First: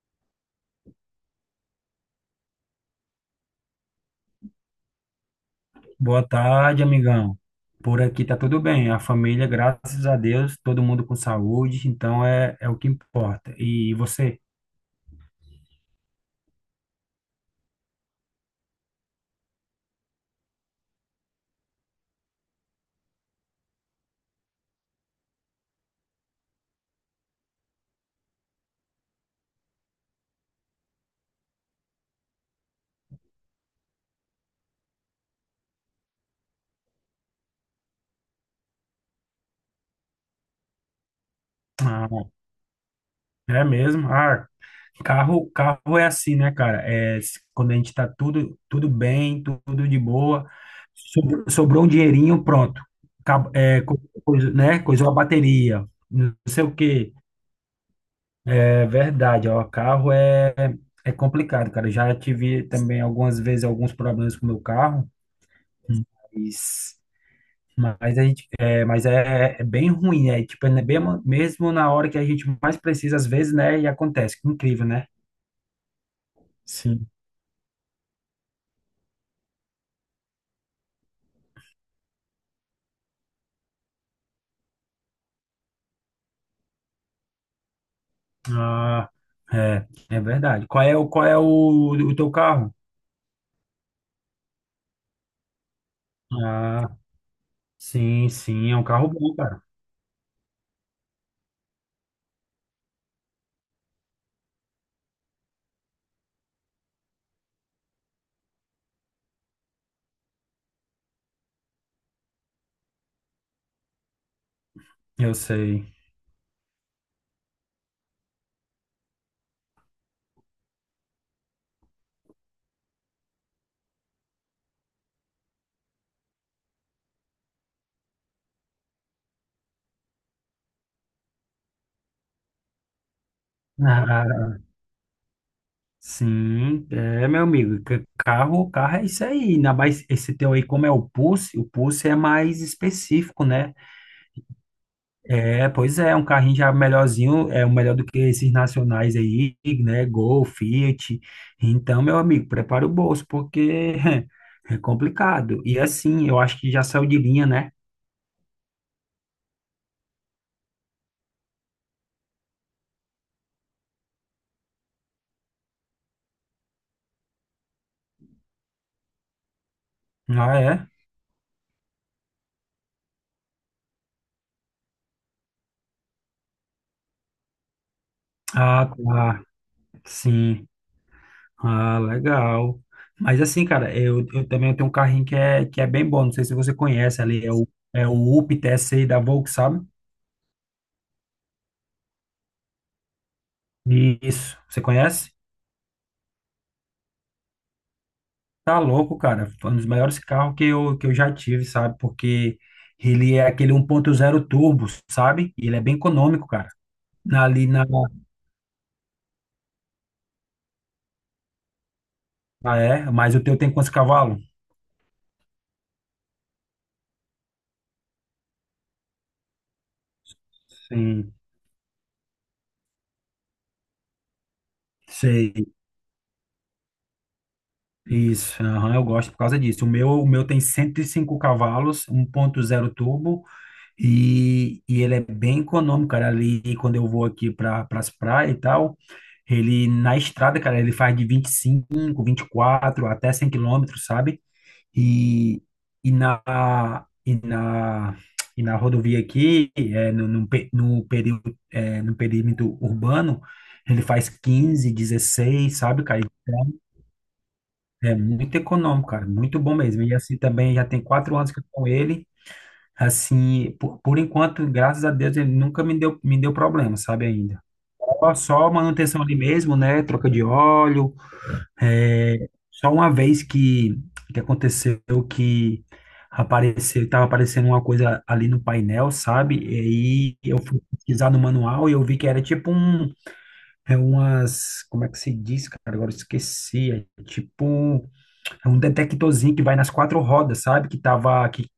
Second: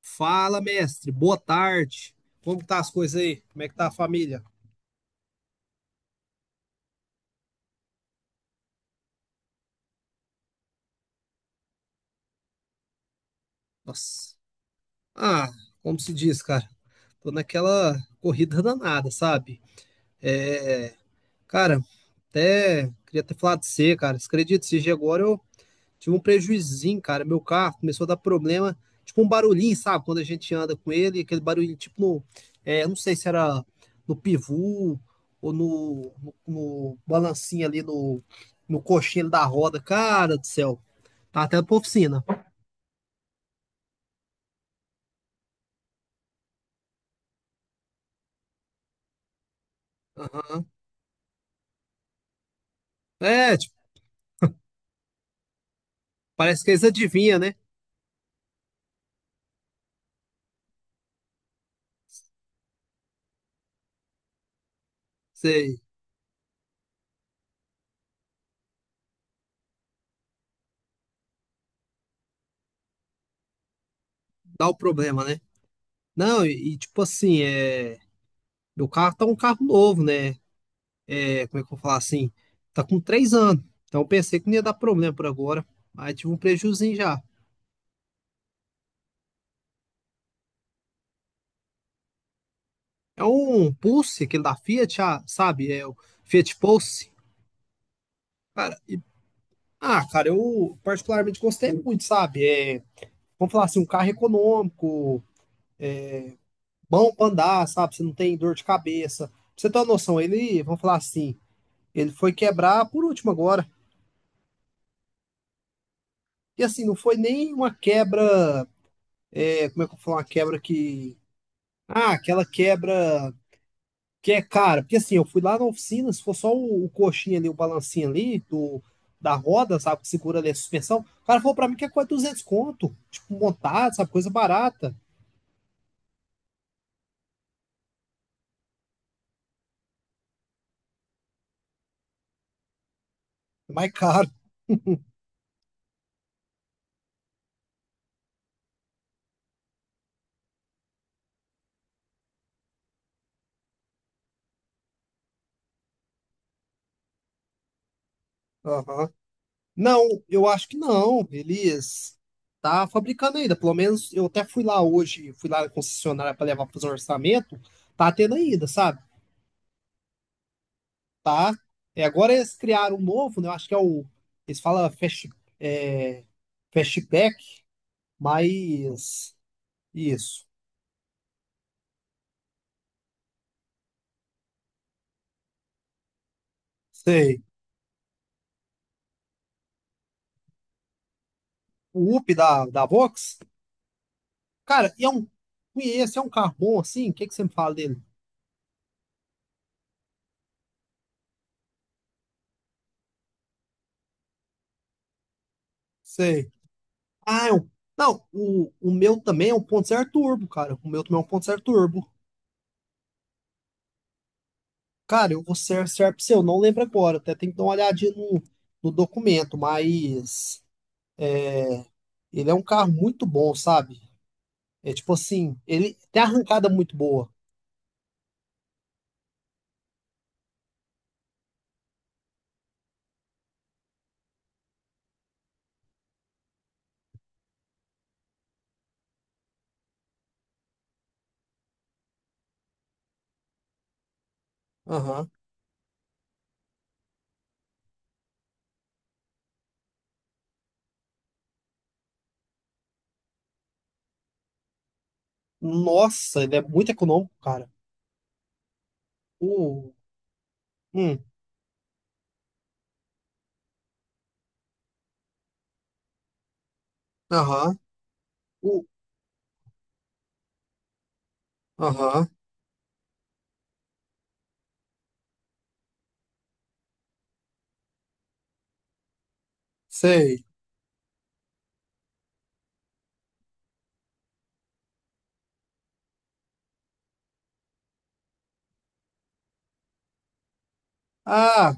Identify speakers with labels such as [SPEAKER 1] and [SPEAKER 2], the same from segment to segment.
[SPEAKER 1] Fala, mestre. Boa tarde. Como que tá as coisas aí? Como é que tá a família?
[SPEAKER 2] Boa tarde, amigão. Por aqui tá tudo bem. A família, graças a Deus, todo mundo com saúde, então é o que importa. E
[SPEAKER 1] Nossa.
[SPEAKER 2] você?
[SPEAKER 1] Ah, como se diz, cara? Tô naquela corrida danada, sabe? É, cara, até queria ter falado de você, cara. Você acredita? Se agora eu tive um prejuizinho, cara. Meu carro começou a dar problema, tipo um barulhinho, sabe? Quando a gente anda com ele, aquele barulhinho, tipo no. É, não sei se era no pivô ou no balancinho ali no coxinho da roda. Cara do céu, tá até pra oficina.
[SPEAKER 2] Ah, é mesmo? Ah, carro é assim, né, cara? É, quando a gente tá tudo bem, tudo de boa,
[SPEAKER 1] Aham.
[SPEAKER 2] sobrou um dinheirinho, pronto. Acab-
[SPEAKER 1] É, tipo,
[SPEAKER 2] É, co- Coisa, né? Coisou a bateria, não
[SPEAKER 1] parece
[SPEAKER 2] sei
[SPEAKER 1] que
[SPEAKER 2] o
[SPEAKER 1] eles
[SPEAKER 2] quê.
[SPEAKER 1] adivinham, né?
[SPEAKER 2] É verdade, ó, é complicado, cara. Já tive também algumas vezes alguns problemas com o meu carro.
[SPEAKER 1] Você
[SPEAKER 2] Mas, mas a gente, é bem ruim, né? Tipo, é bem, mesmo na hora que a gente mais precisa, às vezes, né? E acontece. Que
[SPEAKER 1] dá o
[SPEAKER 2] incrível, né?
[SPEAKER 1] problema, né? Não, e, tipo
[SPEAKER 2] Sim.
[SPEAKER 1] assim, meu carro tá um carro novo, né? É, como é que eu vou falar assim? Tá com 3 anos. Então eu pensei que não ia dar problema por agora, mas tive um prejuizinho já.
[SPEAKER 2] Ah, é, é verdade. O teu carro?
[SPEAKER 1] É um Pulse, aquele da Fiat, ah, sabe? É o Fiat
[SPEAKER 2] Ah,
[SPEAKER 1] Pulse.
[SPEAKER 2] sim, sim,
[SPEAKER 1] Cara,
[SPEAKER 2] é um carro bom, cara.
[SPEAKER 1] ah, cara, eu particularmente gostei muito, sabe? É, vamos falar assim, um carro econômico, bom pra andar, sabe? Você não tem dor de cabeça. Pra você ter uma noção, ele, vamos falar assim, ele foi quebrar por último agora.
[SPEAKER 2] Eu sei.
[SPEAKER 1] E assim, não foi nem uma quebra, é, como é que eu vou falar, uma quebra que. Ah, aquela quebra. Que é cara, porque assim, eu fui lá na oficina, se for só o coxinha ali, o balancinho ali, da roda, sabe, que segura ali a suspensão, o cara falou pra mim que é quase 200 conto, tipo, montado, sabe, coisa
[SPEAKER 2] Ah,
[SPEAKER 1] barata,
[SPEAKER 2] sim, é, meu amigo. Carro é isso aí. Ainda mais esse teu aí, como é o Pulse é mais específico,
[SPEAKER 1] é
[SPEAKER 2] né?
[SPEAKER 1] mais caro.
[SPEAKER 2] É, pois é, um carrinho já melhorzinho, é o melhor do que esses nacionais aí, né? Gol, Fiat. Então, meu amigo, prepara o bolso, porque é complicado. E assim, eu acho que já saiu de linha, né?
[SPEAKER 1] Aham. Não, eu acho que não, eles tá fabricando ainda, pelo menos eu até fui lá hoje, fui lá na concessionária pra levar pra fazer um orçamento, tá tendo ainda, sabe,
[SPEAKER 2] Ah, é?
[SPEAKER 1] tá. E agora eles criaram um novo, né, eu acho que é o, eles falam Fast, é, Fastback,
[SPEAKER 2] Ah,
[SPEAKER 1] mas...
[SPEAKER 2] tá.
[SPEAKER 1] Isso.
[SPEAKER 2] Sim. Ah, legal. Mas assim, cara, eu também tenho um carrinho que é bem bom. Não sei se você conhece
[SPEAKER 1] Sei.
[SPEAKER 2] ali, é o Up T TSI da Volks, sabe?
[SPEAKER 1] O Up da Vox?
[SPEAKER 2] Isso. Você
[SPEAKER 1] Cara, e é um.
[SPEAKER 2] conhece?
[SPEAKER 1] Conheço, é um carro bom assim? O que, que você me fala dele?
[SPEAKER 2] Tá louco, cara. Foi um dos maiores carros que que eu já tive, sabe? Porque ele é aquele um ponto zero turbo, sabe? E ele é bem econômico,
[SPEAKER 1] Sei.
[SPEAKER 2] cara. Na-
[SPEAKER 1] Ah, é
[SPEAKER 2] Ali
[SPEAKER 1] um.
[SPEAKER 2] na.
[SPEAKER 1] Não, o meu também é um 1.0 turbo, cara. O meu também é um 1.0 turbo.
[SPEAKER 2] Ah, é? Mas o teu tem quantos cavalos?
[SPEAKER 1] Cara, eu vou ser certo pra você, eu não lembro agora. Até tem que dar uma olhadinha no documento, mas
[SPEAKER 2] Sim,
[SPEAKER 1] ele é um carro muito bom, sabe? É tipo assim,
[SPEAKER 2] sei.
[SPEAKER 1] ele tem arrancada muito boa.
[SPEAKER 2] Isso. Aham, eu gosto por causa disso. O meu tem 105 cavalos, um ponto zero turbo. E ele é bem econômico, cara. Ali, quando eu vou aqui para as praias e tal. Ele na estrada, cara, ele faz de 25, quatro até 100 km, sabe?
[SPEAKER 1] Aham.
[SPEAKER 2] E, e na, e na, e na rodovia aqui, é, período, é, no perímetro urbano, ele faz 15, 16 sabe, cara?
[SPEAKER 1] Nossa, ele é muito econômico, cara.
[SPEAKER 2] É muito econômico, cara, muito bom
[SPEAKER 1] O.
[SPEAKER 2] mesmo. E assim também já tem
[SPEAKER 1] Hum.
[SPEAKER 2] 4 anos que eu tô com ele. Assim, por enquanto, graças a Deus, ele nunca me deu problema, sabe, ainda.
[SPEAKER 1] Aham.
[SPEAKER 2] Só
[SPEAKER 1] O.
[SPEAKER 2] manutenção ali mesmo, né? Troca de óleo,
[SPEAKER 1] Aham.
[SPEAKER 2] é, só uma vez que aconteceu que apareceu, estava aparecendo uma coisa ali no painel, sabe? E aí
[SPEAKER 1] Sei.
[SPEAKER 2] eu fui pesquisar no manual e eu vi que era tipo um, é umas, como é que se diz, cara? Agora eu esqueci. É tipo, é um detectorzinho que vai nas quatro rodas, sabe? Que tava,
[SPEAKER 1] Ah,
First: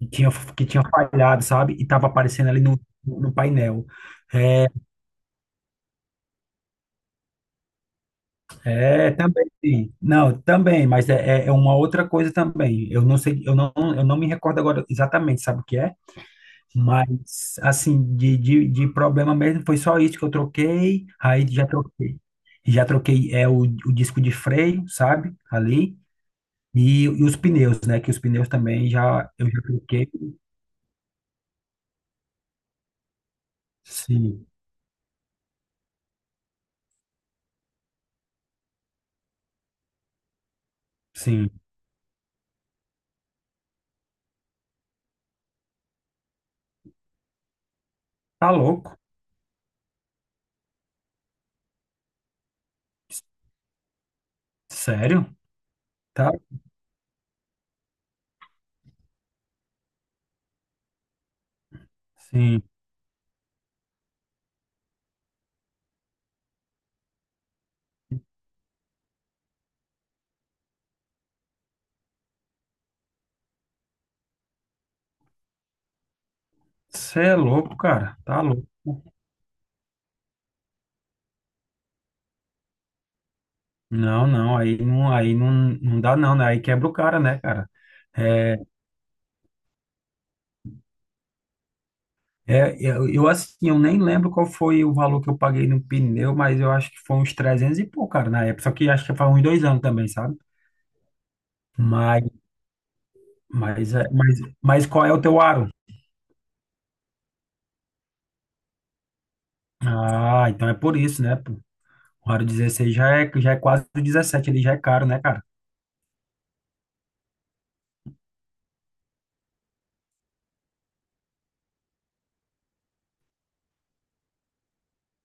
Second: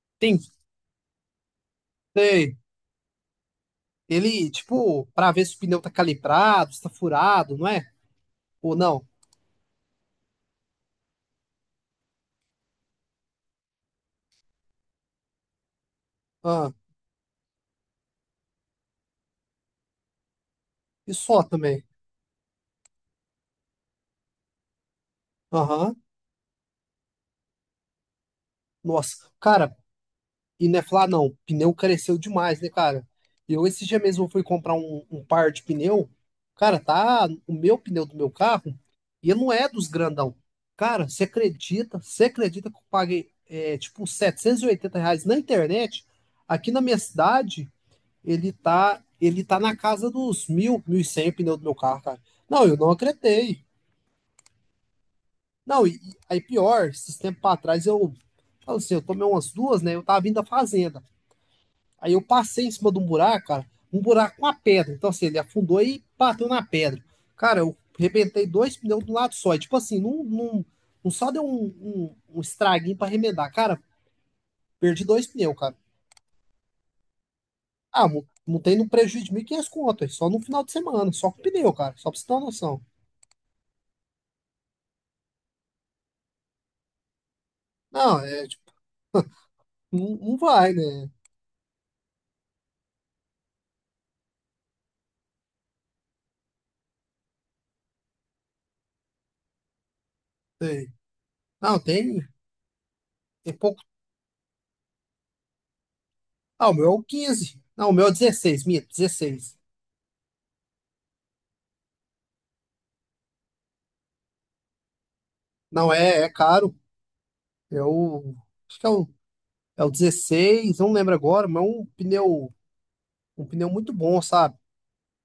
[SPEAKER 2] que tinha,
[SPEAKER 1] tem,
[SPEAKER 2] que tinha falhado, sabe? E tava aparecendo
[SPEAKER 1] sei.
[SPEAKER 2] ali no painel.
[SPEAKER 1] Ele,
[SPEAKER 2] É,
[SPEAKER 1] tipo, pra ver se o pneu tá calibrado, se tá furado, não é? Ou não?
[SPEAKER 2] Também, sim. Não, também, mas é, é é uma outra coisa também. Eu não sei, eu não me recordo agora exatamente, sabe o que é?
[SPEAKER 1] Ah,
[SPEAKER 2] Mas, assim, de problema mesmo, foi só isso que eu troquei,
[SPEAKER 1] e só
[SPEAKER 2] aí já
[SPEAKER 1] também.
[SPEAKER 2] troquei. Já troquei é, o disco de freio, sabe?
[SPEAKER 1] Aham.
[SPEAKER 2] Ali, e os pneus, né? Que os pneus também
[SPEAKER 1] Nossa,
[SPEAKER 2] já, eu já
[SPEAKER 1] cara,
[SPEAKER 2] troquei.
[SPEAKER 1] e não é falar não, o pneu careceu demais, né, cara? Eu esse dia mesmo fui
[SPEAKER 2] Sim,
[SPEAKER 1] comprar um par de pneu. Cara, tá o meu pneu do meu carro e ele não é dos grandão. Cara, você
[SPEAKER 2] sim.
[SPEAKER 1] acredita? Você acredita que eu paguei, é, tipo, R$ 780 na internet aqui na minha cidade?
[SPEAKER 2] Tá
[SPEAKER 1] Ele
[SPEAKER 2] louco?
[SPEAKER 1] tá, ele tá na casa dos 1000, 1100 pneu do meu carro, cara. Não, eu não acreditei.
[SPEAKER 2] Sério?
[SPEAKER 1] Não, e
[SPEAKER 2] Tá?
[SPEAKER 1] aí pior, esses tempos pra trás eu, falo assim, eu tomei umas duas, né? Eu tava vindo da fazenda. Aí eu
[SPEAKER 2] Sim.
[SPEAKER 1] passei em cima de um buraco, cara, um buraco com a pedra. Então, assim, ele afundou e bateu na pedra. Cara, eu arrebentei dois pneus do lado só. E, tipo assim, não só deu um estraguinho pra remendar. Cara, perdi dois pneus, cara.
[SPEAKER 2] Você é louco,
[SPEAKER 1] Ah,
[SPEAKER 2] cara. Tá louco.
[SPEAKER 1] montei no prejuízo de 1500 conto, aí, só no final de semana, só com pneu, cara. Só pra você ter uma noção.
[SPEAKER 2] Não, não, aí não, aí não, não dá não, né? Aí quebra o cara, né, cara?
[SPEAKER 1] Não, é
[SPEAKER 2] É,
[SPEAKER 1] tipo, não, não vai, né?
[SPEAKER 2] eu, assim, eu nem lembro qual foi o valor que eu paguei no pneu, mas eu acho que foi uns 300 e pouco, cara, na época. Só que acho que faz uns 2 anos também, sabe?
[SPEAKER 1] Sei. Não, tem,
[SPEAKER 2] Mas,
[SPEAKER 1] tem pouco.
[SPEAKER 2] mas qual é o teu aro?
[SPEAKER 1] Ah, o meu é o 15. Não, o meu é o 16, minha, 16.
[SPEAKER 2] Ah, então é por isso, né? Pô? O aro 16 já é quase o 17, ele já é caro, né, cara?
[SPEAKER 1] Não, é caro. É o. Acho que é o 16, não lembro agora, mas é um pneu. Um pneu muito bom, sabe?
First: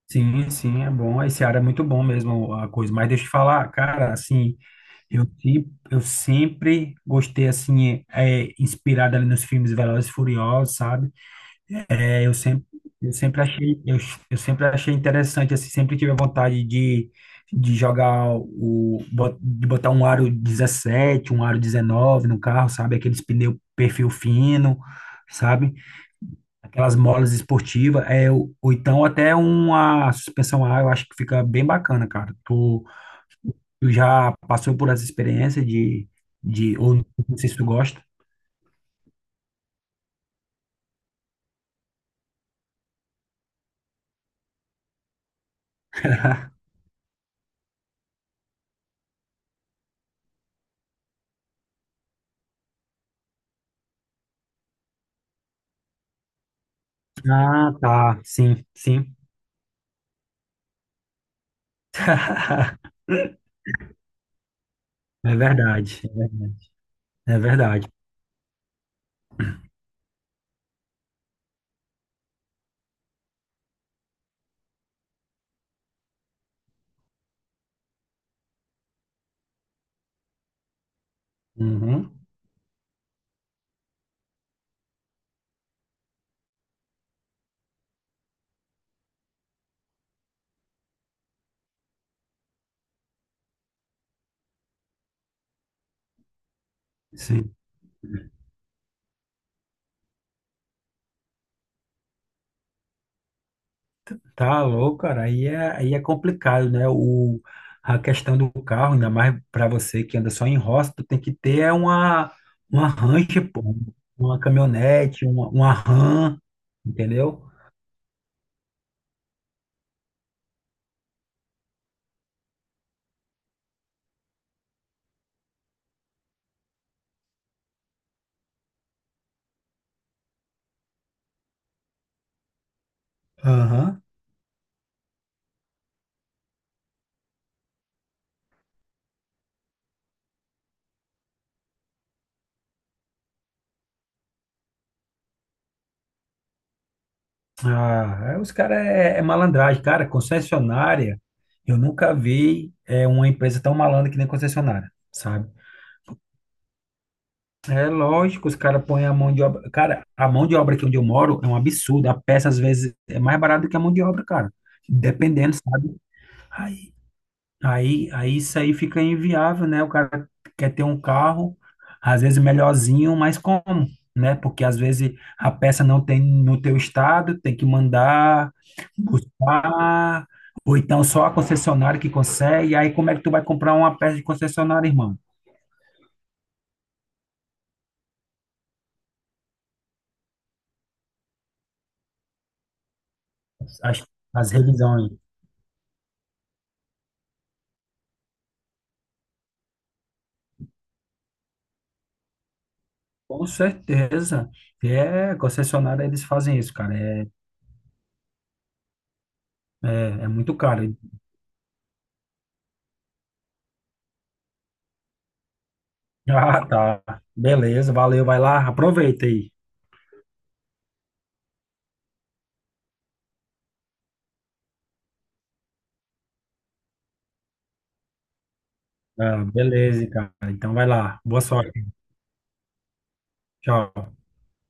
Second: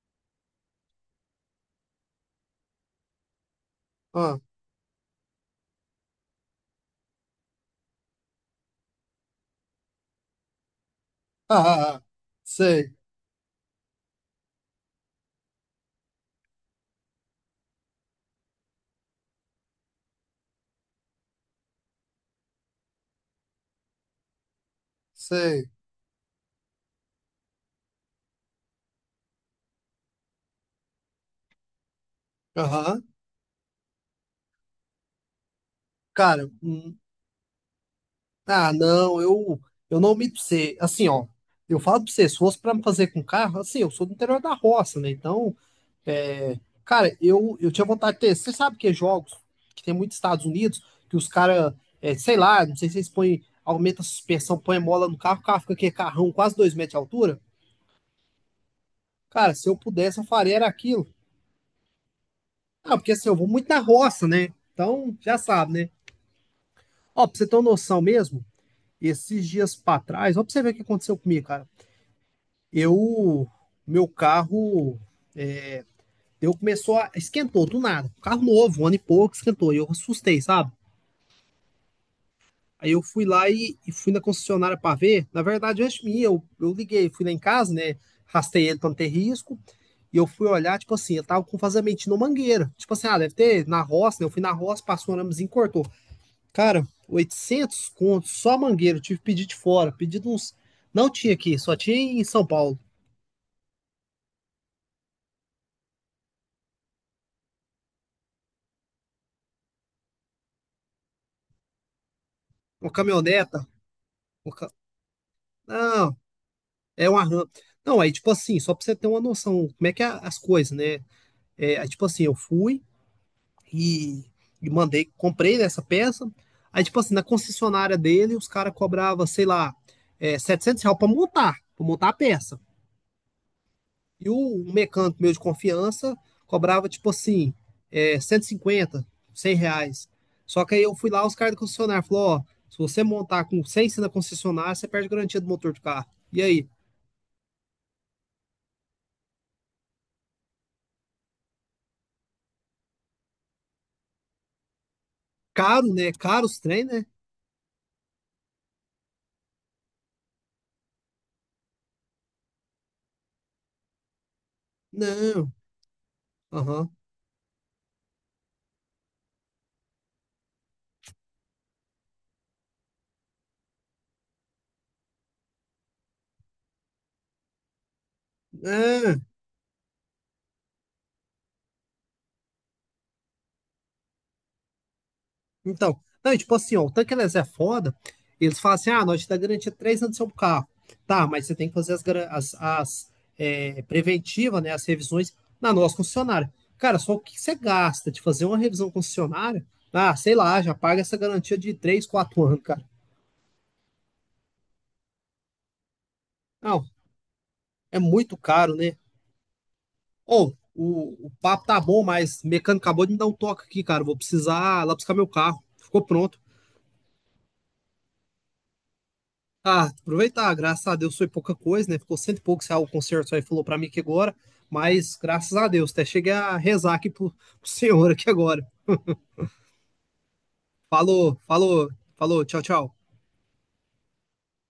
[SPEAKER 2] Sim, sim, é bom. Esse aro é muito bom mesmo, a coisa. Mas deixa eu te falar, cara,
[SPEAKER 1] Ah,
[SPEAKER 2] assim. Eu, se- eu sempre gostei, assim, inspirado ali nos filmes Velozes e Furiosos, sabe?
[SPEAKER 1] ah, ah, ah.
[SPEAKER 2] É,
[SPEAKER 1] Sei,
[SPEAKER 2] eu sempre achei, eu sempre achei interessante, assim, sempre tive a vontade de, de botar um aro 17, um aro 19 no carro, sabe? Aqueles pneu perfil fino,
[SPEAKER 1] sei.
[SPEAKER 2] sabe? Aquelas molas esportivas, é, ou então até uma suspensão A, eu acho que fica bem bacana, cara.
[SPEAKER 1] Aham.
[SPEAKER 2] Tu já passou por essa experiência
[SPEAKER 1] Cara,
[SPEAKER 2] ou não sei se tu gosta.
[SPEAKER 1] ah, não, eu não minto pra você. Assim, ó. Eu falo pra você, se fosse pra me fazer com carro, assim, eu sou do interior da roça, né? Então. É, cara, eu tinha vontade de ter. Você sabe que é jogos que tem muito nos Estados Unidos, que os caras, sei lá, não sei se eles põem, aumenta a suspensão, põe mola no carro, o carro fica aqui, carrão, quase 2 metros de altura.
[SPEAKER 2] Ah, tá, sim, sim.
[SPEAKER 1] Cara, se eu pudesse, eu faria era aquilo. Ah, porque assim, eu vou muito na roça, né? Então,
[SPEAKER 2] É
[SPEAKER 1] já sabe, né?
[SPEAKER 2] verdade, é verdade.
[SPEAKER 1] Ó, pra
[SPEAKER 2] É
[SPEAKER 1] você ter uma
[SPEAKER 2] verdade.
[SPEAKER 1] noção mesmo, esses dias pra trás, ó, pra você ver o que aconteceu comigo, cara. Eu, meu carro, eu começou a, esquentou do nada. Carro novo, um ano e pouco, esquentou. E eu assustei, sabe?
[SPEAKER 2] Uhum,
[SPEAKER 1] Aí eu fui lá e fui na concessionária para ver. Na verdade, antes minha, eu liguei, fui lá em casa, né? Rastei ele para não ter risco. E eu fui olhar, tipo assim, eu tava com vazamento na mangueira. Tipo assim, ah, deve ter na roça, né? Eu fui na roça, passou um aramezinho, e cortou. Cara,
[SPEAKER 2] sim.
[SPEAKER 1] 800 contos, só mangueira. Eu tive que pedir de fora, pedido uns. Não tinha aqui, só tinha em São Paulo.
[SPEAKER 2] Tá louco, cara. Aí é complicado, né? A questão do carro, ainda mais para você que anda só em roça, tu tem que ter é uma
[SPEAKER 1] Uma
[SPEAKER 2] Range,
[SPEAKER 1] caminhoneta.
[SPEAKER 2] pô, uma
[SPEAKER 1] uma ca-
[SPEAKER 2] caminhonete, uma
[SPEAKER 1] Não,
[SPEAKER 2] Ram,
[SPEAKER 1] é um
[SPEAKER 2] entendeu?
[SPEAKER 1] arranque. Não, aí, tipo assim, só pra você ter uma noção, como é que é as coisas, né? É, aí, tipo assim, eu fui. E, e mandei, comprei essa peça. Aí, tipo assim, na concessionária dele, os caras cobravam, sei lá, é, R$ 700 pra montar a peça.
[SPEAKER 2] Aham.
[SPEAKER 1] E o mecânico meu de confiança cobrava, tipo assim, é, 150 R$ 100. Só que aí eu fui lá, os caras da concessionária falaram, ó, se você montar com 100 na concessionária, você perde a garantia do motor do carro. E aí?
[SPEAKER 2] Ah, aí os caras é, é malandragem. Cara, concessionária, eu nunca vi é, uma empresa tão malandra que nem concessionária, sabe?
[SPEAKER 1] Caro, né? Caro os trem, né?
[SPEAKER 2] É lógico, os caras põem a mão de obra. Cara, a mão de obra aqui onde eu moro é um absurdo. A peça, às vezes, é mais barata do que a mão de obra, cara.
[SPEAKER 1] Não.
[SPEAKER 2] Dependendo, sabe? Aí,
[SPEAKER 1] Aham.
[SPEAKER 2] aí isso aí fica inviável, né? O cara quer ter um carro, às vezes melhorzinho, mas como, né? Porque às vezes a peça não tem no teu estado, tem que mandar
[SPEAKER 1] Não.
[SPEAKER 2] buscar, ou então só a concessionária que consegue. Aí como é que tu vai comprar uma peça de concessionária, irmão?
[SPEAKER 1] Então, não, e tipo assim, ó, o tanque eles é foda. Eles falam assim: ah, nós te dá garantia de 3 anos do seu carro. Tá, mas você tem que fazer as
[SPEAKER 2] As, as
[SPEAKER 1] preventivas, né? As
[SPEAKER 2] revisões.
[SPEAKER 1] revisões na nossa concessionária. Cara, só o que você gasta de fazer uma revisão concessionária? Ah, sei lá, já paga essa garantia de 3, 4 anos, cara.
[SPEAKER 2] Com certeza. É, concessionária, eles fazem isso,
[SPEAKER 1] Não,
[SPEAKER 2] cara.
[SPEAKER 1] é muito caro, né?
[SPEAKER 2] É, é
[SPEAKER 1] Ô,
[SPEAKER 2] muito caro.
[SPEAKER 1] o, o papo tá bom, mas o mecânico acabou de me dar um toque aqui, cara. Vou precisar lá buscar meu carro. Ficou pronto.
[SPEAKER 2] Ah, tá. Beleza, valeu, vai lá, aproveita aí.
[SPEAKER 1] Ah, aproveitar, graças a Deus foi pouca coisa, né? Ficou cento e pouco, se o concerto só aí falou pra mim que agora, mas graças a Deus, até cheguei a rezar aqui pro senhor aqui agora.
[SPEAKER 2] Ah, beleza, cara. Então vai lá.
[SPEAKER 1] Falou,
[SPEAKER 2] Boa sorte.
[SPEAKER 1] falou, falou, tchau, tchau.
[SPEAKER 2] Tchau.